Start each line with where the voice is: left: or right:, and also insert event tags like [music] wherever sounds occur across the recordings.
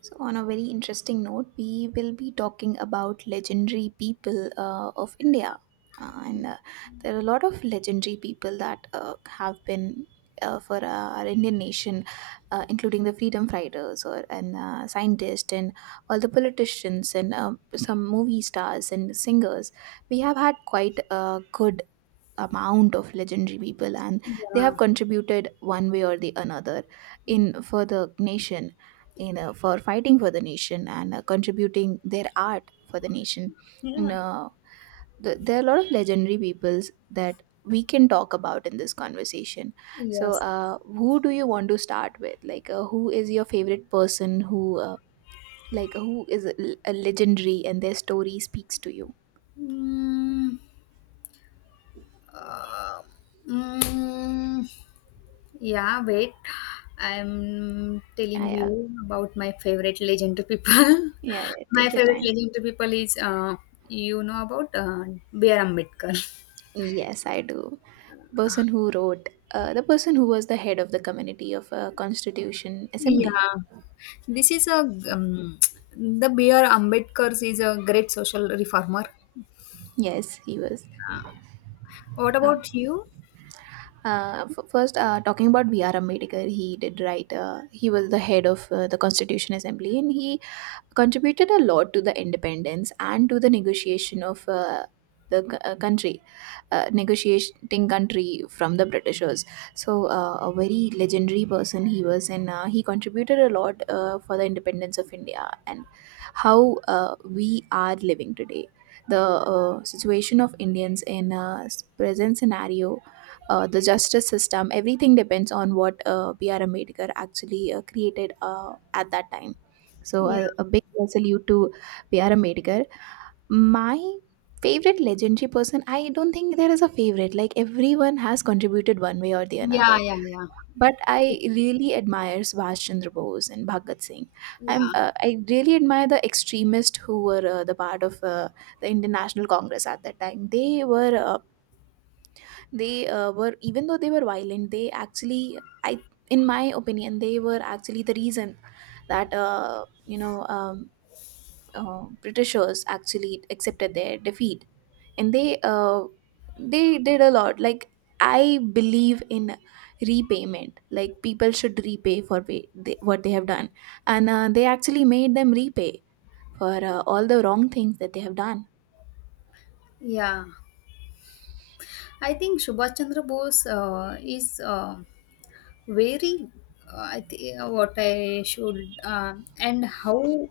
right: So, on a very interesting note, we will be talking about legendary people of India. And there are a lot of legendary people that have been for our Indian nation, including the freedom fighters or and scientists and all the politicians and some movie stars and singers. We have had quite a good amount of legendary people, and they
left: Yeah.
right: have contributed one way or the another, in for the nation, in for fighting for the nation and contributing their art for the nation you
left: Yeah.
right: know, there are a lot of legendary peoples that we can talk about in this conversation. so
left: Yes.
right: uh, who do you want to start with, like who is your favorite person who like who is a legendary and their story speaks to you?
left: Mm, uh, mm, yeah, wait. I'm
right: Yeah,
left: telling
right: yeah,
left: you about my favorite legendary people.
right: yeah, yeah,
left: [laughs] My
right: take your
left: favorite
right: time.
left: legendary people is, you know about B.R. Ambedkar.
right: Yes, I do. The person who was the head of the committee of Constitution Assembly.
left: Yeah. This is a, um, the B.R. Ambedkar is a great social reformer.
right: Yes, he was.
left: Yeah. What
right: Um,
left: about you?
right: first, talking about V.R. Ambedkar, he did write. He was the head of the Constitution Assembly, and he contributed a lot to the independence and to the negotiation of the country, negotiating country from the Britishers. So a very legendary person he was, and he contributed a lot for the independence of India and how we are living today. The situation of Indians in present scenario, the justice system, everything depends on what P.R. Ambedkar actually created at that time. So
left: Yeah.
right: a big salute to B.R. Ambedkar. My favorite legendary person, I don't think there is a favorite. Like everyone has contributed one way or the
left: Yeah,
right: another.
left: yeah, yeah.
right: But
left: It
right: I
left: is.
right: really admire Subhash Chandra Bose and Bhagat Singh. I'm
left: Yeah.
right: uh, I really admire the extremists who were the part of the Indian National Congress at that time. They were, even though they were violent, they actually, I in my opinion, they were actually the reason that Britishers actually accepted their defeat, and they did a lot. Like I believe in repayment. Like people should repay for pay, they, what they have done, and they actually made them repay for all the wrong things that they have done.
left: Yeah. I think Subhash Chandra Bose is very. I think what I should and how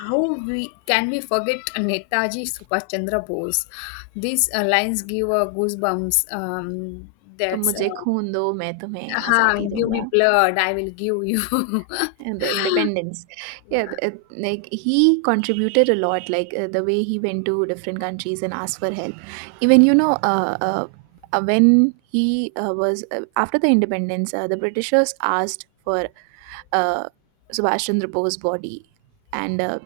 left: how we can we forget Netaji Subhash Chandra Bose? These lines give goosebumps.
right: तुम
left: That's
right: मुझे खून दो मैं तुम्हें
left: uh,
right: आज़ादी
left: give me
right: दूंगा
left: blood. I will give you. [laughs]
right: and the independence. Yeah.
left: Yeah.
right: It, like he contributed a lot, like the way he went to different countries and asked for help. Even you know uh, uh, uh, when he was, after the independence, the Britishers asked for uh, Subhash Chandra Bose's body. And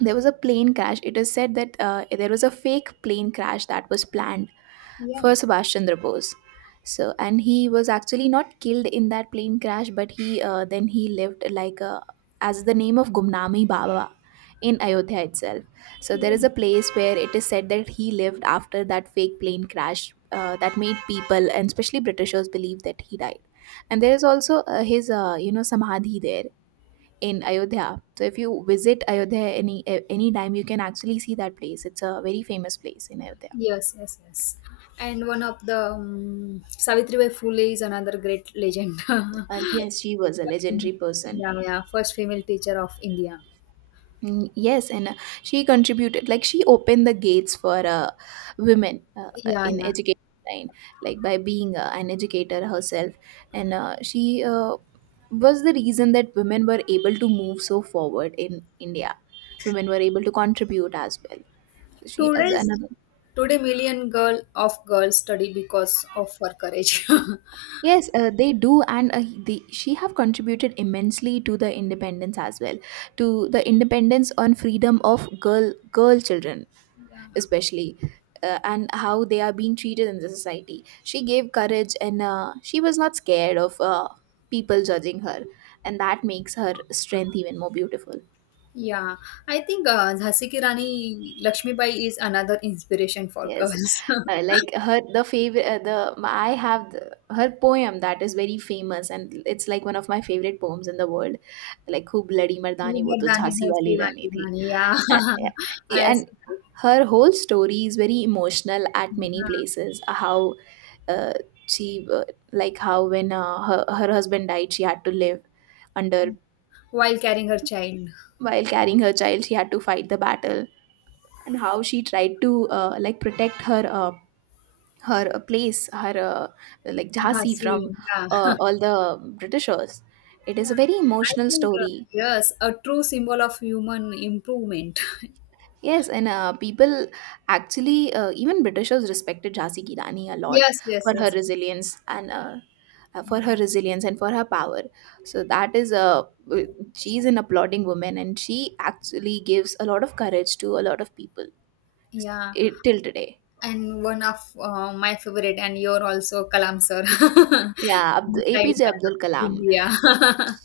right: there was a plane crash. It is said that there was a fake plane crash that was planned for
left: Yeah.
right: Subhash Chandra Bose. So, and he was actually not killed in that plane crash, but he then he lived, as the name of Gumnami Baba, in Ayodhya itself. So there
left: Yeah.
right: is a place where it is said that he lived after that fake plane crash that made people and especially Britishers believe that he died. And there is also his samadhi there in Ayodhya. So if you visit Ayodhya any time, you can actually see that place. It's a very famous place in Ayodhya.
left: Yes, yes, yes. And one of the Savitri Bai Phule is another great legend. [laughs]
right: And yes, she was a legendary person.
left: Yeah, yeah. First female teacher of India.
right: Mm, yes, and she contributed, like she opened the gates for women
left: Yeah,
right: in
left: yeah.
right: education line, like by being an educator herself. And she was the reason that women were able to move so forward in India. Women were able to contribute as well. She is
left: Today's
right: another.
left: today million girls study because of her courage. [laughs] Yeah.
right: Yes, they do, and she have contributed immensely to the independence as well, to the independence on freedom of girl children, especially, and how they are being treated in the society. She gave courage, and she was not scared of people judging her, and that makes her strength even more beautiful.
left: Yeah, I think Jhansi Ki Rani Lakshmibai is another inspiration for
right: Yes,
left: girls. [laughs]
right: like her, the favorite the I have the, her poem that is very famous, and it's like one of my favorite poems in the world, like खूब लड़ी मर्दानी वो to
left: Mehrdani
right: Jhansi
left: Jhansi
right: wali
left: Wali
right: Rani thi,
left: Rani, yeah.
right: and yeah,
left: [laughs] I
right: yeah,
left: also
right: and
left: like,
right: her whole story is very emotional at many
left: yeah.
right: places, how uh, she like how when her husband died, she had to live under,
left: While carrying her child,
right: while carrying her child she had to fight the battle. And how she tried to like protect her place, her, like Jhansi,
left: Jhansi,
right: from
left: yeah.
right: all the Britishers.
left: [laughs]
right: It is a
left: yeah.
right: very
left: I
right: emotional
left: think,
right: story.
left: yes, a true symbol of human improvement. [laughs]
right: Yes, and people actually, even Britishers respected Jhansi Ki Rani a lot
left: Yes, yes,
right: for her
left: yes.
right: resilience
left: Yeah,
right: and for her power. So that is a She's an applauding woman, and she actually gives a lot of courage to a lot of people,
left: yeah.
right: it, till today.
left: And one of my favorite, and you're also Kalam sir, [laughs] Missile
right: Yeah,
left: Man
right: APJ Abdul
left: of
right: Kalam.
left: India.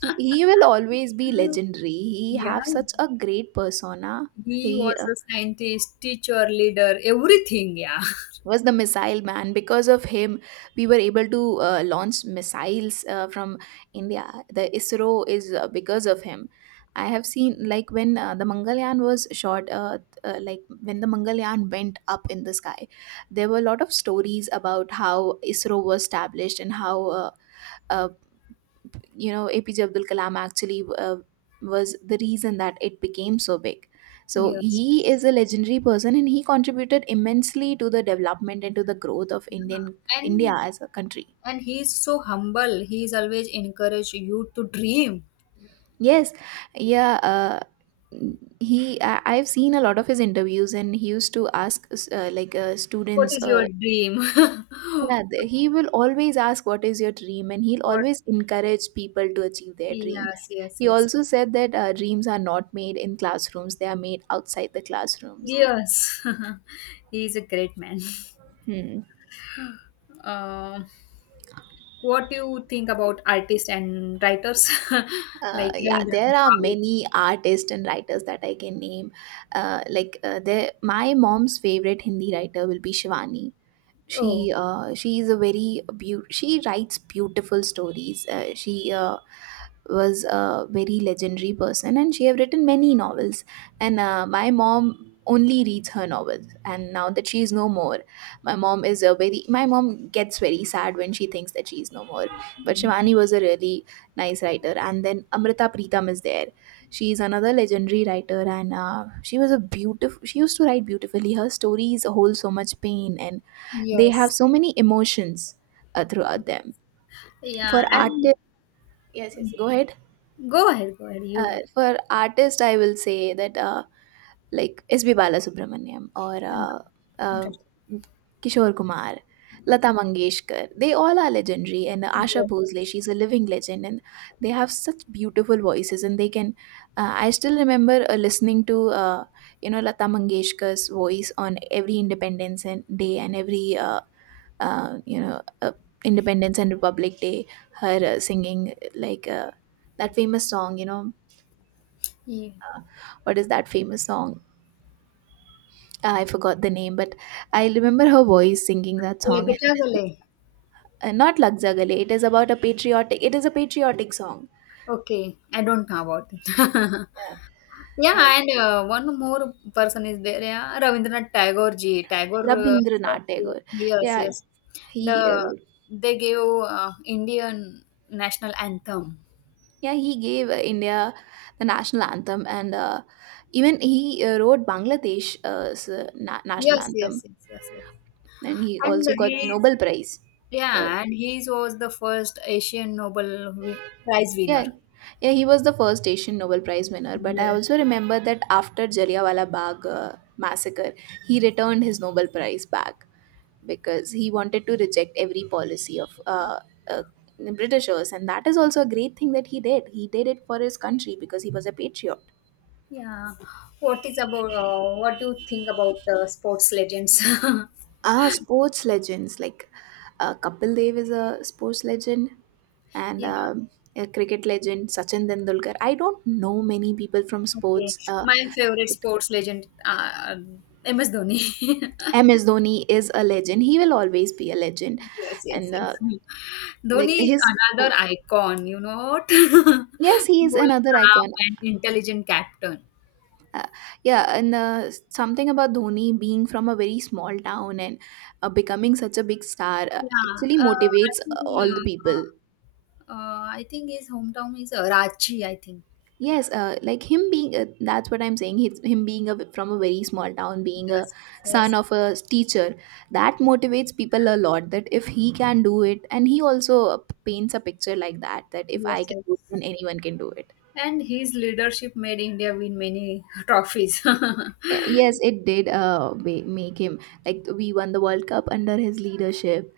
left: [laughs]
right: he will always be legendary. He
left: Yeah,
right: have such a great persona.
left: he
right: He
left: was
right: uh,
left: a scientist, teacher, leader, everything. Yeah.
right: was the missile man, because of him we were able to launch missiles from India. The ISRO is because of him. I have seen, like when the Mangalyaan was shot, like when the Mangalyaan went up in the sky, there were a lot of stories about how ISRO was established and how uh, APJ Abdul Kalam actually was the reason that it became so big. So
left: Yes,
right: he
left: yes.
right: is a legendary person, and he contributed immensely to the development and to the growth of indian
left: Yeah.
right: india
left: And
right: as a country.
left: and he's so humble. He's always encourage you to dream.
right: Yes, yeah, I've seen a lot of his interviews, and he used to ask
left: What
right: students.
left: is your dream? [laughs]
right: Yeah, he will always ask, what is your dream, and he'll
left: What?
right: always encourage people to achieve their dream.
left: Yes, yes,
right: He
left: yes.
right: also said that dreams are not made in classrooms; they are made outside the classrooms.
left: Yes. [laughs] He's a great man.
right: Hmm.
left: Um, what do you think about artists and writers [laughs] like
right: Yeah,
left: Rabindranath
right: there are
left: Tagore?
right: many artists and writers that I can name. Like my mom's favorite Hindi writer will be Shivani.
left: Oh.
right: She she is a very beau- she writes beautiful stories. She uh, was a very legendary person, and she have written many novels, and my mom only reads her novels. And now that she is no more, my mom gets very sad when she thinks that she is no more. But Shivani was a really nice writer. And then Amrita Pritam is there. She is another legendary writer, and she used to write beautifully. Her stories hold so much pain, and they have
left: Yes.
right: so many emotions throughout them. For
left: Yeah. And
right: artists, yes, yes, go ahead.
left: go ahead, go ahead. You go
right: For artist, I will say that like S.B. Balasubramaniam or
left: ahead.
right: uh, Kishore Kumar, Lata Mangeshkar, they all are legendary. And Asha
left: Yes.
right: Bhosle, she's a living legend, and they have such beautiful voices. And they can, I still remember listening to Lata Mangeshkar's voice on every Independence and Day and every uh, you know uh, Independence and Republic Day, her singing, like. That famous song,
left: Yeah.
right: what is that famous song? Ah, I forgot the name, but I remember her voice singing that song. And
left: Lekcha
right: it is
left: Gale.
right: not Lagzagale. It is about a patriotic. It is a patriotic song.
left: Okay. I don't know about it.
right: Yeah.
left: [laughs]
right: Uh,
left: Yeah, and one more person is there. Yeah, Rabindranath Tagore ji. Tagore. Uh, sir,
right: Rabindranath Tagore.
left: yes,
right: Yeah,
left: yes. The
right: he wrote.
left: they gave Indian national anthem.
right: Yeah, he gave India the national anthem, and even he wrote Bangladesh national
left: Yes, yes,
right: anthem,
left: yes, yes, yes.
right: and he
left: And
right: also got
left: he's
right: Nobel Prize for.
left: yeah, and he was the first Asian Prize winner.
right: Yeah, yeah, he was the first Asian Nobel Prize winner. But I
left: Yes.
right: also remember that after Jallianwala Bagh massacre, he returned his Nobel Prize back because he wanted to reject every policy of uh, the Britishers, and that is also a great thing that he did. He did it for his country because he was a patriot.
left: Yeah. What is about? What do you think about sports legends? [laughs]
right: Ah, sports legends like Kapil Dev is a sports legend, and
left: Yeah.
right: a cricket legend Sachin Tendulkar. I don't know many people from
left: Okay.
right: sports.
left: My favorite sports legend, MS Dhoni. [laughs]
right: MS Dhoni is a legend. He will always be a legend,
left: Yes, yes,
right: and
left: yes.
right: like
left: Dhoni is
right: his
left: another
right: oh,
left: icon. You know what? [laughs]
right: yes, he is
left: Cool,
right: another
left: calm,
right: icon.
left: and intelligent captain.
right: Uh, yeah, and something about Dhoni being from a very small town and becoming such a big star
left: Yeah,
right: actually motivates
left: I think
right: all the people.
left: uh, I think his hometown is Ranchi, I think.
right: Yes, like him being, a, that's what I'm saying. He's, him being a, from a very small town, being a
left: Yes, yes,
right: son of a teacher, that motivates people a lot. That if he can do it, and he also paints a picture like that, that if
left: yes,
right: I can
left: yes.
right: do it, then anyone can do it.
left: And his leadership made India win many [laughs] trophies.
right: Y-
left: [laughs]
right: Yes, it did make him, like, we won the World Cup under his leadership,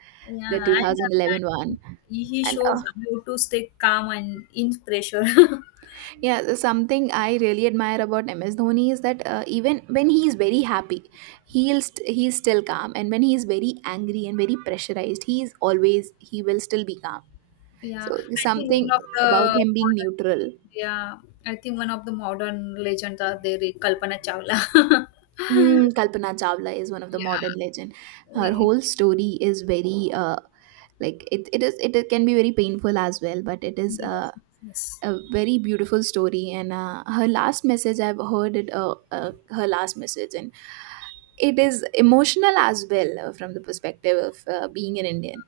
right: the
left: Yeah,
right: two
left: and
right: thousand eleven
left: uh,
right: one.
left: he
right: And
left: shows how to stay calm and in pressure. [laughs]
right: Yeah, the something I really admire about MS Dhoni is that even when he is very happy, he's still calm, and when he is very angry and very pressurized, he is always he will still be calm.
left: Yeah,
right: So
left: I think one
right: something
left: of
right: about
left: the
right: him being
left: modern,
right: neutral.
left: yeah, I think one of the modern legends are there, Kalpana Chawla.
right: Mm,
left: [laughs]
right: Kalpana Chawla is one of the
left: Yeah.
right: modern legend. Her
left: Yes,
right: whole story is very it is it can be very painful as well, but it is
left: yes, yes.
right: a very beautiful story, and her last message, I've heard it, her last message, and it is emotional as well, from the perspective of being an Indian,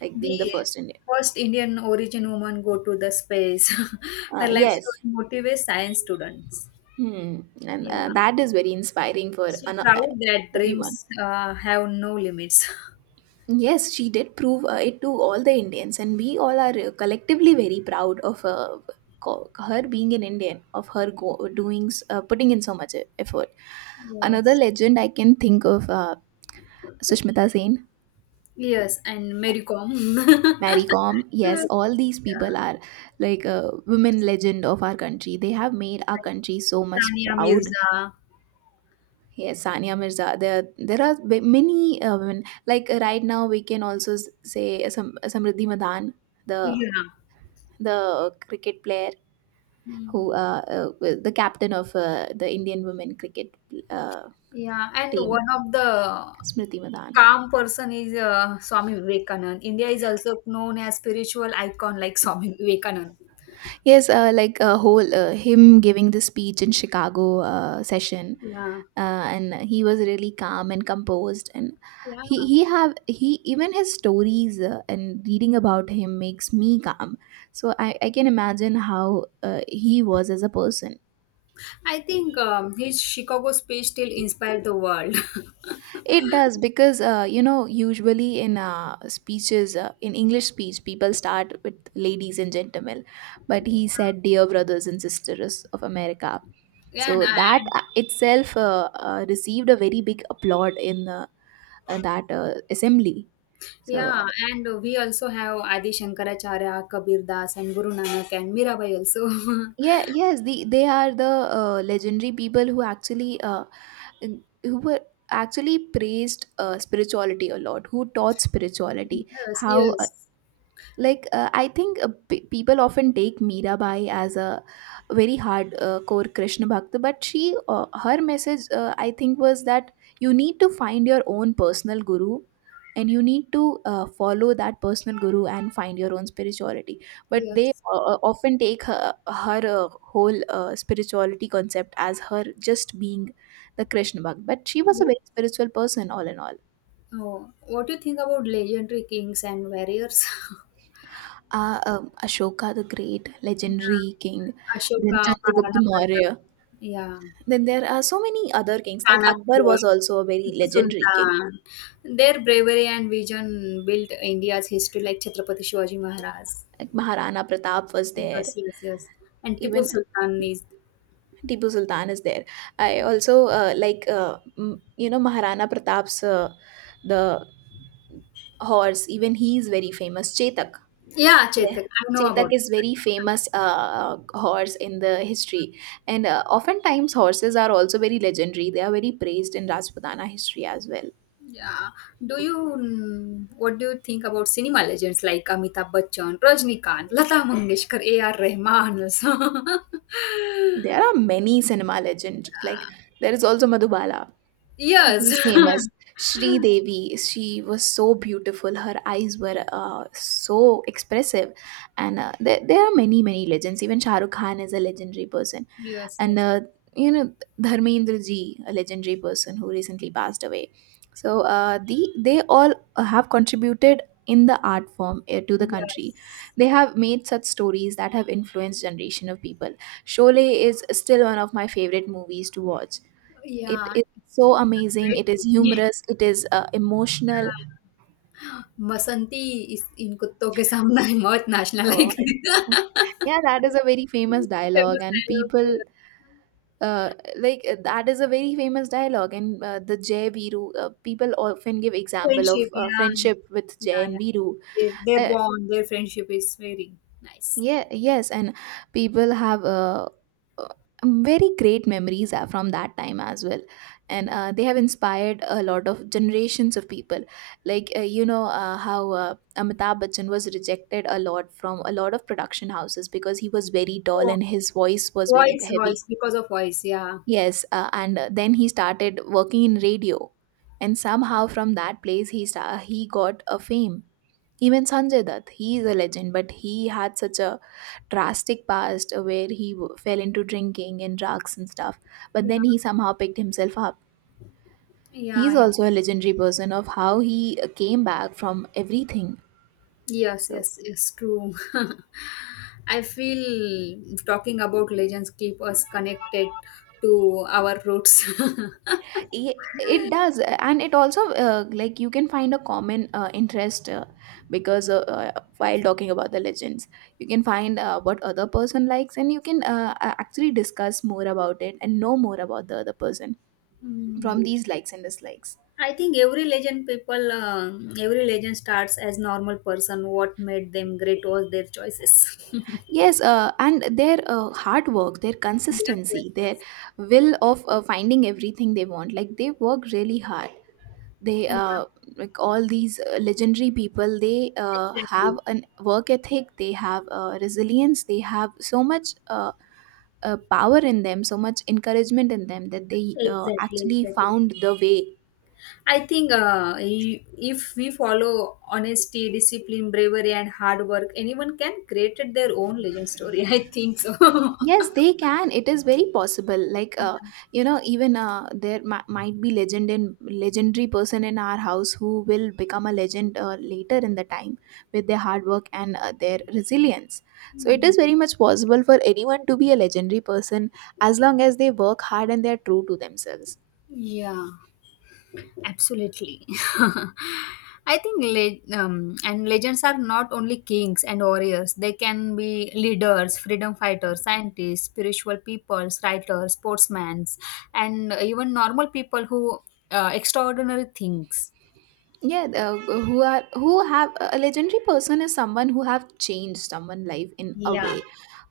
right: like
left: The
right: being the first Indian.
left: first Indian origin woman go to the space. [laughs] Her life story
right: Yes.
left: motivates science students.
right: Hmm. And
left: Yeah,
right: that is very inspiring for
left: she
right: an- uh,
left: proud that
right: everyone.
left: dreams have no limits. [laughs]
right: Yes, she did prove it to all the Indians, and we all are collectively very proud of her being an Indian, of her doings, putting in so much effort. Another
left: Yes.
right: legend I can think of, Sushmita Sen,
left: Yes, and Mary Kom. [laughs] Yeah.
right: Mary Kom. Yes, all these people are like a women legend of our country. They have made our
left: Like
right: country so much
left: Sania
right: proud.
left: Mirza.
right: Yes, Sania Mirza. There are many women. Like right now, we can also say Samriddhi Madan, the
left: Yeah.
right: the cricket player who
left: Hmm.
right: the captain of the Indian women cricket uh,
left: Yeah, and
right: team.
left: one of the
right: Smriti Madan.
left: calm person is Swami Vivekanand. India is also known as spiritual icon like Swami Vivekanand.
right: Yes, like a whole him giving the speech in Chicago session,
left: Yeah.
right: and he was really calm and composed, and
left: Yeah,
right: he even his stories, and reading about him makes me calm. So I can imagine how he was as a person.
left: I think his Chicago speech still inspired the world. [laughs]
right: It does, because you know, usually in speeches, in English speech, people start with ladies and gentlemen, but he said dear brothers and sisters of America.
left: Yeah, and,
right: So that
left: and
right: itself received a very big applaud in that assembly. So
left: yeah, and we also have Adi Shankaracharya, Kabir Das, and Guru Nanak, and Mirabai also. [laughs]
right: yeah, yes, the they are the legendary people who actually who were actually praised spirituality a lot, who taught spirituality,
left: Yes,
right: how,
left: yes,
right: like, I think, people often take Mirabai as a very hard, core Krishna bhakt, but she, her message, I think was that you need to find your own personal guru, and you need to follow that personal guru and find your own spirituality, but they
left: yes.
right: often take her, her whole spirituality concept as her just being the Krishna bhakt, but she was a very spiritual person all in all.
left: Oh, what do you think about legendary kings and warriors? [laughs]
right: Ashoka the Great,
left: Yeah,
right: legendary king,
left: Ashoka,
right: then Chandragupta
left: Maharana Pratap.
right: Maurya.
left: Yeah.
right: Then there are so many other kings. Like Akbar
left: Chanakya,
right: was also a very
left: Tipu
right: legendary king.
left: Sultan. Their bravery and vision built India's history, like Chhatrapati Shivaji Maharaj.
right: Like Maharana Pratap was there.
left: Yes, yes, yes. And Tipu
right: Even
left: Sultan is.
right: Tipu Sultan is there. I also, you know, Maharana Pratap's, the horse. Even he is very famous. Chetak.
left: Yeah,
right: Yeah,
left: Chetak, I know
right: Chetak
left: about
right: is
left: it.
right: very famous, horse in the history, and oftentimes horses are also very legendary. They are very praised in Rajputana history as well.
left: Yeah. Do you, mm, what do you think about cinema legends like Amitabh Bachchan, Rajnikant, Lata Mangeshkar, A.R. Rahman also? [laughs]
right: There are many cinema legends. Like there is also Madhubala. She
left: Yes.
right: is famous. Sri Devi. She was so beautiful. Her eyes were so expressive, and there are many many legends. Even Shah Rukh Khan is a legendary person.
left: [laughs] Yes,
right: And
left: yes.
right: you know, Dharmendra Ji, a legendary person who recently passed away. So they all have contributed in the art form to the country.
left: Yes.
right: They have made such stories that have influenced generation of people. Sholay is still one of my favorite movies to watch. It
left: Yeah.
right: is so amazing. It is
left: Great. Yeah.
right: humorous. It is emotional.
left: बसंती इस इन कुत्तों के सामना है मौत नाचना लायक
right: Uh,
left: है।
right: [laughs] yeah, that is a very famous dialogue,
left: famous
right: and
left: dialogue
right: people
left: है। [laughs]
right: uh, like, that is a very famous dialogue, and the Jay Viru, people often give example of
left: Friendship, yeah.
right: friendship with Jay
left: Yeah, yeah.
right: and Viru.
left: Their
right: uh,
left: bond, their friendship is very nice.
right: yeah, yes, and people have, uh, very great memories from that time as well, and
left: Yeah.
right: they have inspired a lot of generations of people, like, you know how Amitabh Bachchan was rejected a lot from a lot of production houses because he was very tall
left: Oh,
right: and his voice was very heavy.
left: because of voice, yeah.
right: Yes, and then he started working in radio, and somehow from that place he got a fame. Even Sanjay Dutt, he is a legend, but he had such a drastic past, where he fell into drinking and drugs and stuff. But
left: Yeah.
right: then he somehow picked himself up. He is
left: Yeah, yeah.
right: also a legendary person of how he came back from everything.
left: Yes,
right: So
left: yes, it's true. [laughs] I feel talking about legends keep us connected to our roots. [laughs]
right: It does, and it also, like, you can find a common interest, because while talking about the legends, you can find what other person likes, and you can actually discuss more about it and know more about the other person from
left: Hmm.
right: these likes and dislikes.
left: I think every legend starts as normal person. What made them great was their choices. [laughs]
right: Yes, and their hard work, their
left: Yes, yes,
right: consistency, their
left: yes.
right: will of finding everything they want, like they work really hard. They
left: Yeah,
right: Like all these legendary people, they have
left: exactly,
right: an work ethic, they have resilience, they have so much power in them, so much encouragement in them, that they actually
left: exactly.
right: found the way.
left: I think if we follow honesty, discipline, bravery, and hard work, anyone can create their own legend story. [laughs] I think so.
right: Yes, they can. It is very possible. Like, you know, even there might be legend in legendary person in our house who will become a legend later in the time with their hard work and their resilience. So
left: [laughs]
right: it is very much possible for anyone to be a legendary person as long as they work hard and they are true to themselves.
left: Yeah. Absolutely. [laughs] I think and legends are not only kings and warriors. They can be leaders, freedom fighters, scientists, spiritual peoples, writers, sportsmen, and even normal people who extraordinary things.
right: Yeah, who have, a legendary person is someone who have changed someone life in a
left: Yeah.
right: way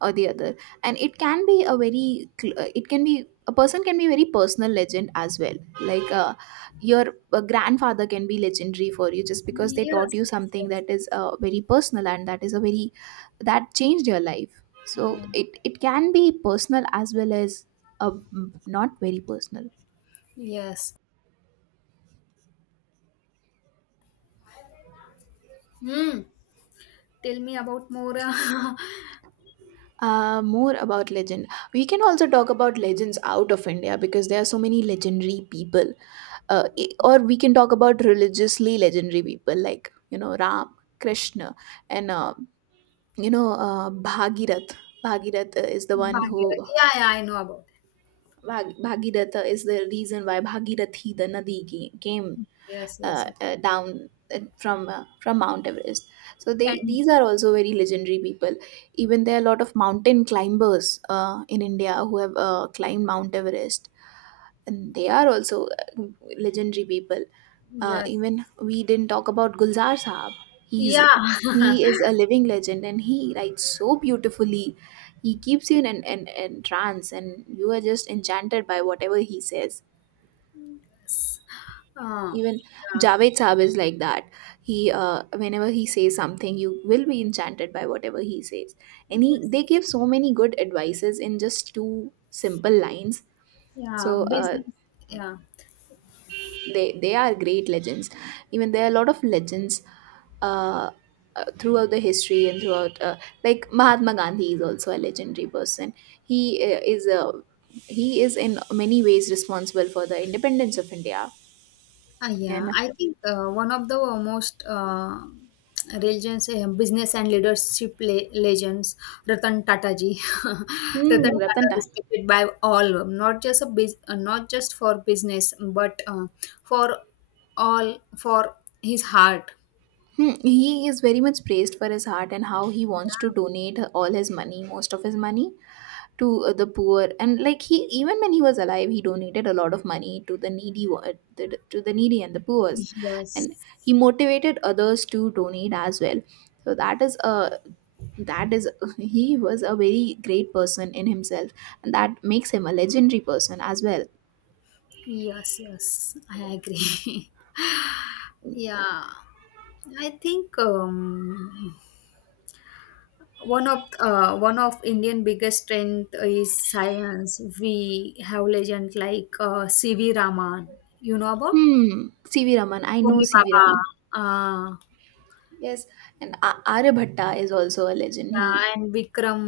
right: or the other, and it can be a very it can be a person can be very personal legend as well, like, your grandfather can be legendary for you just because they
left: Yes.
right: taught you
left: Yes.
right: something
left: Yes,
right: that is
left: yes.
right: very personal and that is a very, that changed your life. So
left: Yeah.
right: it can be personal as well as not very personal.
left: Yes. Hmm. Tell me about more. Uh, [laughs]
right: More about legend. We can also talk about legends out of India, because there are so many legendary people. Or we can talk about religiously legendary people, like, you know, Ram, Krishna, and Bhagirath. Bhagirath is the one who
left: Bhagirathi. Yeah. Yeah. I know about.
right: Bhag- Bhagiratha is the reason why Bhagirathi, the Nadi, came
left: It. Yes. Yes. Yes.
right: down from from Mount Everest. So they,
left: And
right: these are also very legendary people. Even there are a lot of mountain climbers in India who have climbed Mount Everest, and they are also uh, legendary people.
left: yes.
right: Even we didn't talk about Gulzar Saab. He's
left: Yeah.
right: he
left: [laughs]
right: is a living legend, and he writes so beautifully. He keeps you in an in trance, and you are just enchanted by whatever he says.
left: Yes.
right: Even
left: Yeah.
right: Javed Saab is like that. He, whenever he says something, you will be enchanted by whatever he says, and he they
left: Yes.
right: give so many good advices in just two simple lines.
left: Yeah.
right: So uh,
left: Business. Yeah.
right: they are great legends. Even there are a lot of legends uh, throughout the history and throughout, like, Mahatma Gandhi is also a legendary person. He is a he is in many ways responsible for the independence of India.
left: Ah, yeah.
right: And
left: I think one of the most religions, business and leadership legends, Ratan Tata ji. [laughs]
right: hmm,
left: Ratan Tata
right: Ratan.
left: is respected by all, not just a not just for business, but for all for his heart.
right: Hmm, he is very much praised for his heart and how he
left: Yeah.
right: wants to donate all his money, most of his money, to the poor. And like he, even when he was alive, he donated a lot of money to the needy, to the needy and the poor. And
left: Yes.
right: he motivated others to donate as well. So that is a, that is [laughs] he was a very great person in himself, and that makes him a legendary person as well.
left: Yes, yes, I agree. [laughs] Yeah, I think one of Indian biggest strength is science. We have legend like C.V. Raman. You know about
right: Hmm. CV. Raman, I know
left: Homi
right: CV.
left: Baba.
right: Raman.
left: Uh,
right: Yes, and Aryabhatta is also a legend.
left: yeah,
right: He,
left: and Vikram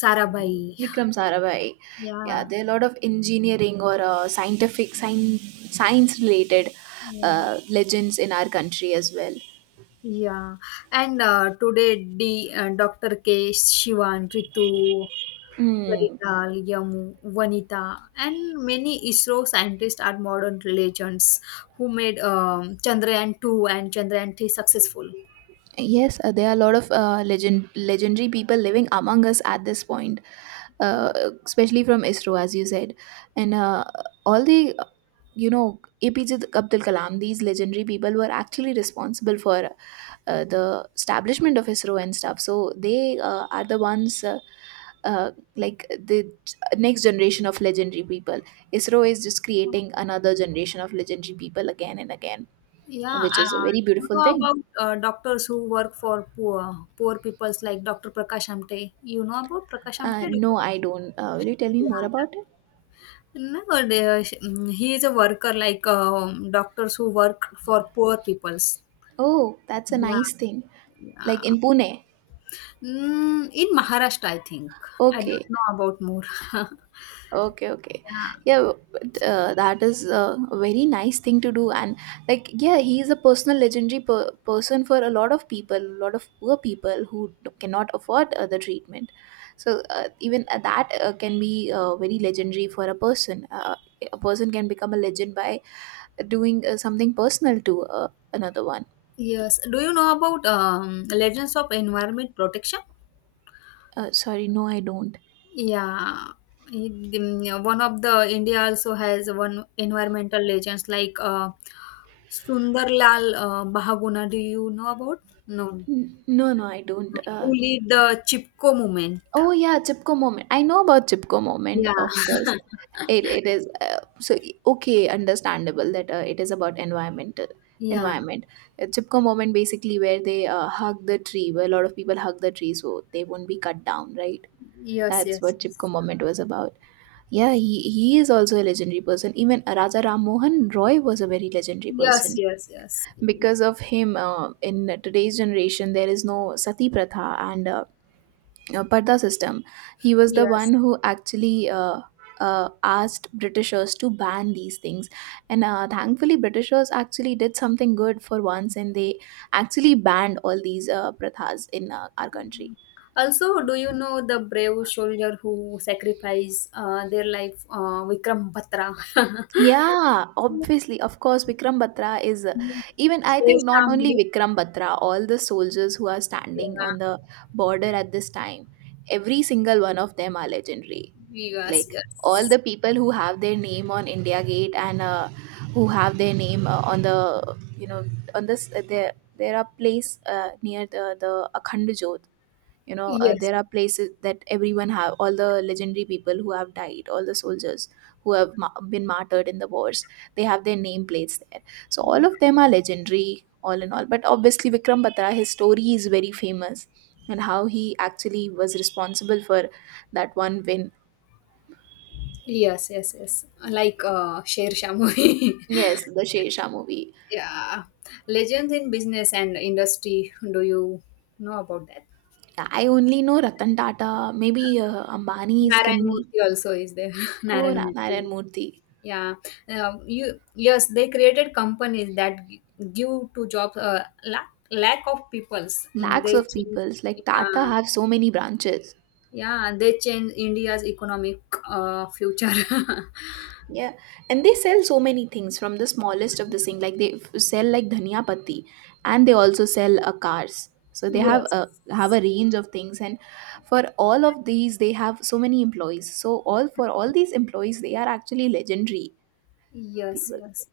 left: Sarabhai.
right: Vikram Sarabhai. Yeah,
left: Yeah,
right: there are a lot of engineering or scientific, science related
left: yeah.
right: legends in our country as well.
left: Yeah, and today D Dr. K, Shivan, Ritu,
right: Mm.
left: Karital, Yamu, Vanita, and many ISRO scientists are modern legends who made Chandrayaan 2 and Chandrayaan 3 successful.
right: Yes, there are a lot of legendary people living among us at this point, uh, especially from ISRO, as you said. And all the, you know, APJ Abdul Kalam, these legendary people were actually responsible for the establishment of ISRO and stuff. So they are the ones. Uh, like the next generation of legendary people. ISRO is just creating another generation of legendary people again and again,
left: Yeah,
right: which is a very
left: you
right: beautiful
left: know
right: thing.
left: about doctors who work for poor peoples like Dr. Prakash Amte. You know about Prakash Amte? Dr.
right: No, I
left: Prakash?
right: don't. Will you tell me more
left: Yeah,
right: about it?
left: nowadays, mm, he is a worker like doctors who work for poor peoples.
right: Oh, that's a
left: Yeah,
right: nice thing. Like
left: yeah.
right: in Pune.
left: Mm, in Maharashtra, I think. I don't
right: Okay.
left: know about more. [laughs] Yeah.
right: Okay, okay. Yeah, but, that is a very nice thing to do. And, like, yeah, he is a personal legendary person for a lot of people, a lot of poor people who cannot afford the treatment. So, even that can be very legendary for a person. A person can become a legend by doing something personal to another one.
left: Yes. Do you know about Legends of Environment Protection?
right: Sorry, no, I don't.
left: Yeah. One of the India also has one environmental legends like Sundarlal Bahaguna. Do you know about? No.
right: No, no, I don't.
left: Who lead the Chipko movement?
right: Oh yeah, Chipko moment. I know about Chipko moment,
left: Yeah.
right: of course. It is okay, understandable that it is about
left: Yeah.
right: environment. Chipko moment basically where they hug the tree, where a lot of people hug the tree so they won't be cut down, right?
left: Yes,
right: That's
left: yes,
right: what Chipko
left: yes.
right: moment was about. Yeah, he is also a legendary person. Even Raja Ram Mohan Roy was a very legendary
left: Yes,
right: person
left: yes, yes.
right: because of him. In today's generation, there is no sati pratha and. Pardha system. He was the
left: Yes.
right: one who actually asked Britishers to ban these things, and thankfully, Britishers actually did something good for once, and they actually banned all these prathas in our country.
left: Also, do you know the brave soldier who sacrificed their life, Vikram Batra? [laughs]
right: Yeah, obviously, of course, Vikram Batra is even. I think not only
left: Sher
right: Vikram Batra, all the soldiers who are standing
left: yeah.
right: on the border at this time, every single one of them are legendary.
left: Yes,
right: Like all
left: yes.
right: the people who have their name on India Gate and who have their name on the, you know, on this there are place near the Akhand Jyot. You know,
left: Yes.
right: there are places that everyone have all the legendary people who have died, all the soldiers who have been martyred in the wars. They have their name plates there. So all of them are legendary, all in all. But obviously Vikram Batra, his story is very famous, and how he actually was responsible for that one win.
left: Yes, yes, yes. Like Sher Shah movie.
right: Yes, the Shesha movie.
left: [laughs] Yeah. Legends in business and industry. Do you know about that?
right: I only know Ratan Tata, maybe Ambani's
left: Narayan
right: can be,
left: Murthy also is there. [laughs]
right: or
left: Narayan Murthy.
right: Narayan Murthy.
left: Yeah, you yes, they created companies that give to jobs lack of peoples. Mm,
right: Lakhs
left: they
right: of
left: change,
right: peoples like Tata
left: yeah,
right: have so many branches.
left: yeah, and they change India's economic future. [laughs]
right: Yeah, and they sell so many things from the smallest of the thing. Like they sell like dhania patti, and they also sell cars. So they
left: Yes,
right: have a range of things, and for all of these, they have so many employees. So all for all these employees, they are actually legendary
left: yes,
right: people.
left: yes.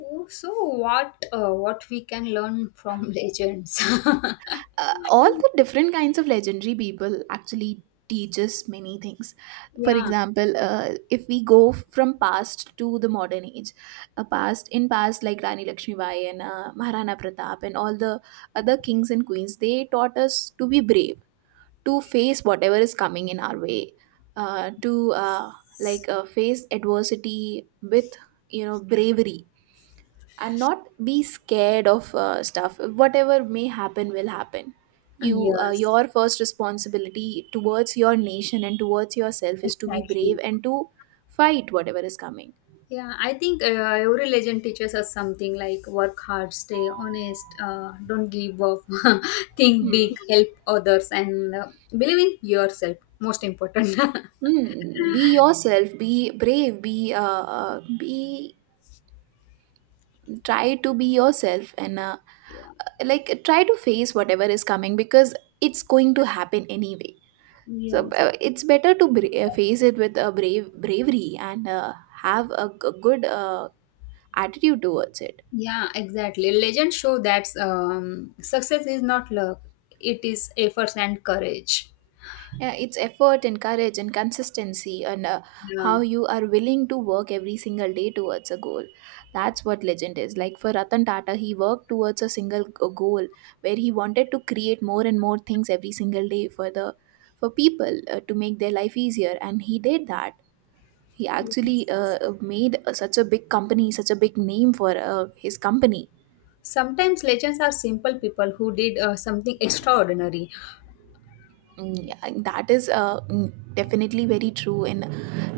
left: Oh, so what we can learn from legends? [laughs]
right: All the different kinds of legendary people actually teach us many things, for
left: Yeah,
right: example, if we go from past to the modern age, past in past like rani lakshmibai and maharana pratap and all the other kings and queens. They taught us to be brave, to face whatever is coming in our way, to face adversity with, you know, bravery, and not be scared of stuff. Whatever may happen will happen. you
left: yes,
right: your first responsibility towards your nation and towards yourself is to be
left: exactly.
right: brave and to fight whatever is coming.
left: Yeah, I think every legend teaches us something like work hard, stay honest, don't give up, [laughs] think big,
right: Hmm.
left: help others, and believe in yourself. Most important. [laughs]
right: Hmm. Be yourself. Be brave. Be Try to be yourself, and
left: Yeah.
right: like try to face whatever is coming because it's going to happen anyway. So
left: Yes.
right: it's better to face
left: Exactly.
right: it with a bravery, and have a good attitude towards it.
left: Yeah, exactly. Legends show that success is not luck; it is efforts and courage.
right: Yeah, it's effort and courage and consistency, and
left: Yeah.
right: how you are willing to work every single day towards a goal. That's what legend is. Like for Ratan Tata, he worked towards a single goal where he wanted to create more and more things every single day for the for people to make their life easier, and he did that. He
left: Yes.
right: actually made such a big company, such a big name for his company.
left: Sometimes legends are simple people who did something extraordinary.
right: Mm, yeah, and that is definitely very true in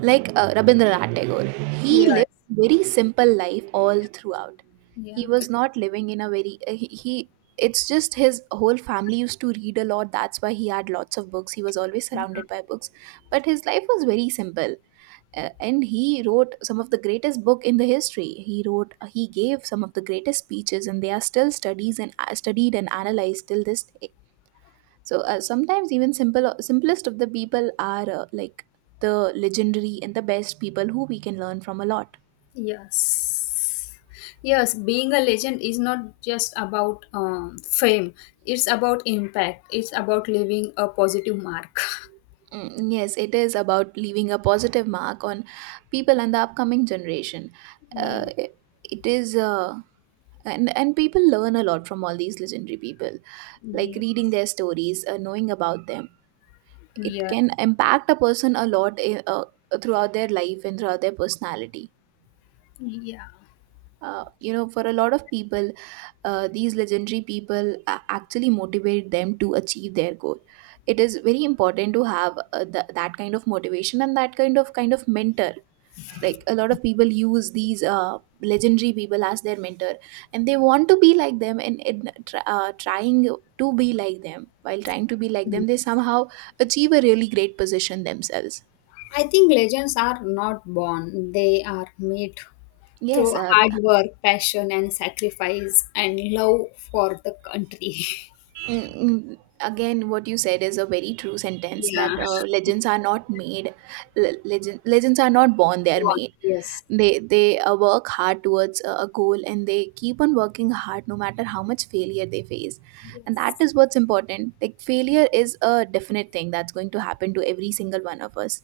right: like Rabindranath Tagore. He lived
left: Yes.
right: a very simple life all throughout. He
left: Yeah.
right: was not living in a very he, he. It's just his whole family used to read a lot. That's why he had lots of books. He was always surrounded by books, but his life was very simple. And he wrote some of the greatest book in the history. He wrote, he gave some of the greatest speeches, and they are still studies and studied and analyzed till this day. So sometimes even simplest of the people are the legendary and the best people who we can learn from a lot.
left: Yes. Yes, being a legend is not just about fame, it's about impact, it's about leaving a positive mark.
right: Mm, yes, it is about leaving a positive mark on people and the upcoming generation.
left: [laughs]
right: It, it is And people learn a lot from all these legendary people. Like reading their stories, knowing about them, it
left: Yeah.
right: can impact a person a lot in, throughout their life and throughout their personality.
left: Yes. Yes.
right: You know, for a lot of people, these legendary people actually motivate them to achieve their goal. It is very important to have that kind of motivation and that kind of mentor. Like a lot of people use these legendary people as their mentor, and they want to be like them, and, trying to be like them, while trying to be like
left: Yeah.
right: them, they somehow achieve a really great position themselves.
left: I think legends are not born, they are made
right: yes
left: through
right: uh,
left: hard work, passion, and sacrifice, and love for the country.
right: Mm, again, what you said is a very true
left: [laughs]
right: sentence that
left: Yeah.
right: legends are not made. Legends are not born; they
left: Go
right: are
left: on.
right: made.
left: Yes.
right: They work hard towards a goal, and they keep on working hard no matter how much failure they face. And that
left: Yes.
right: is what's important. Like failure is a definite thing that's going to happen to every single one of us.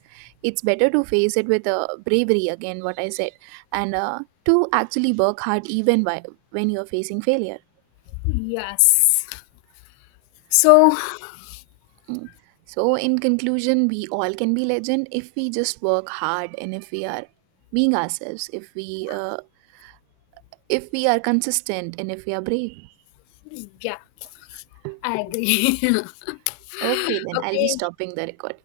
right: It's better to face it with a bravery. Again, what I said, and to actually work hard even while, when you are facing failure.
left: Yes. So,
right: Mm. So, in conclusion, we all can be legend if we just work hard and if we are being ourselves, if we are consistent and if we are brave.
left: yeah. I agree.
right: Okay,
left: [laughs]
right: then I'll be
left: Okay,
right: stopping the recording.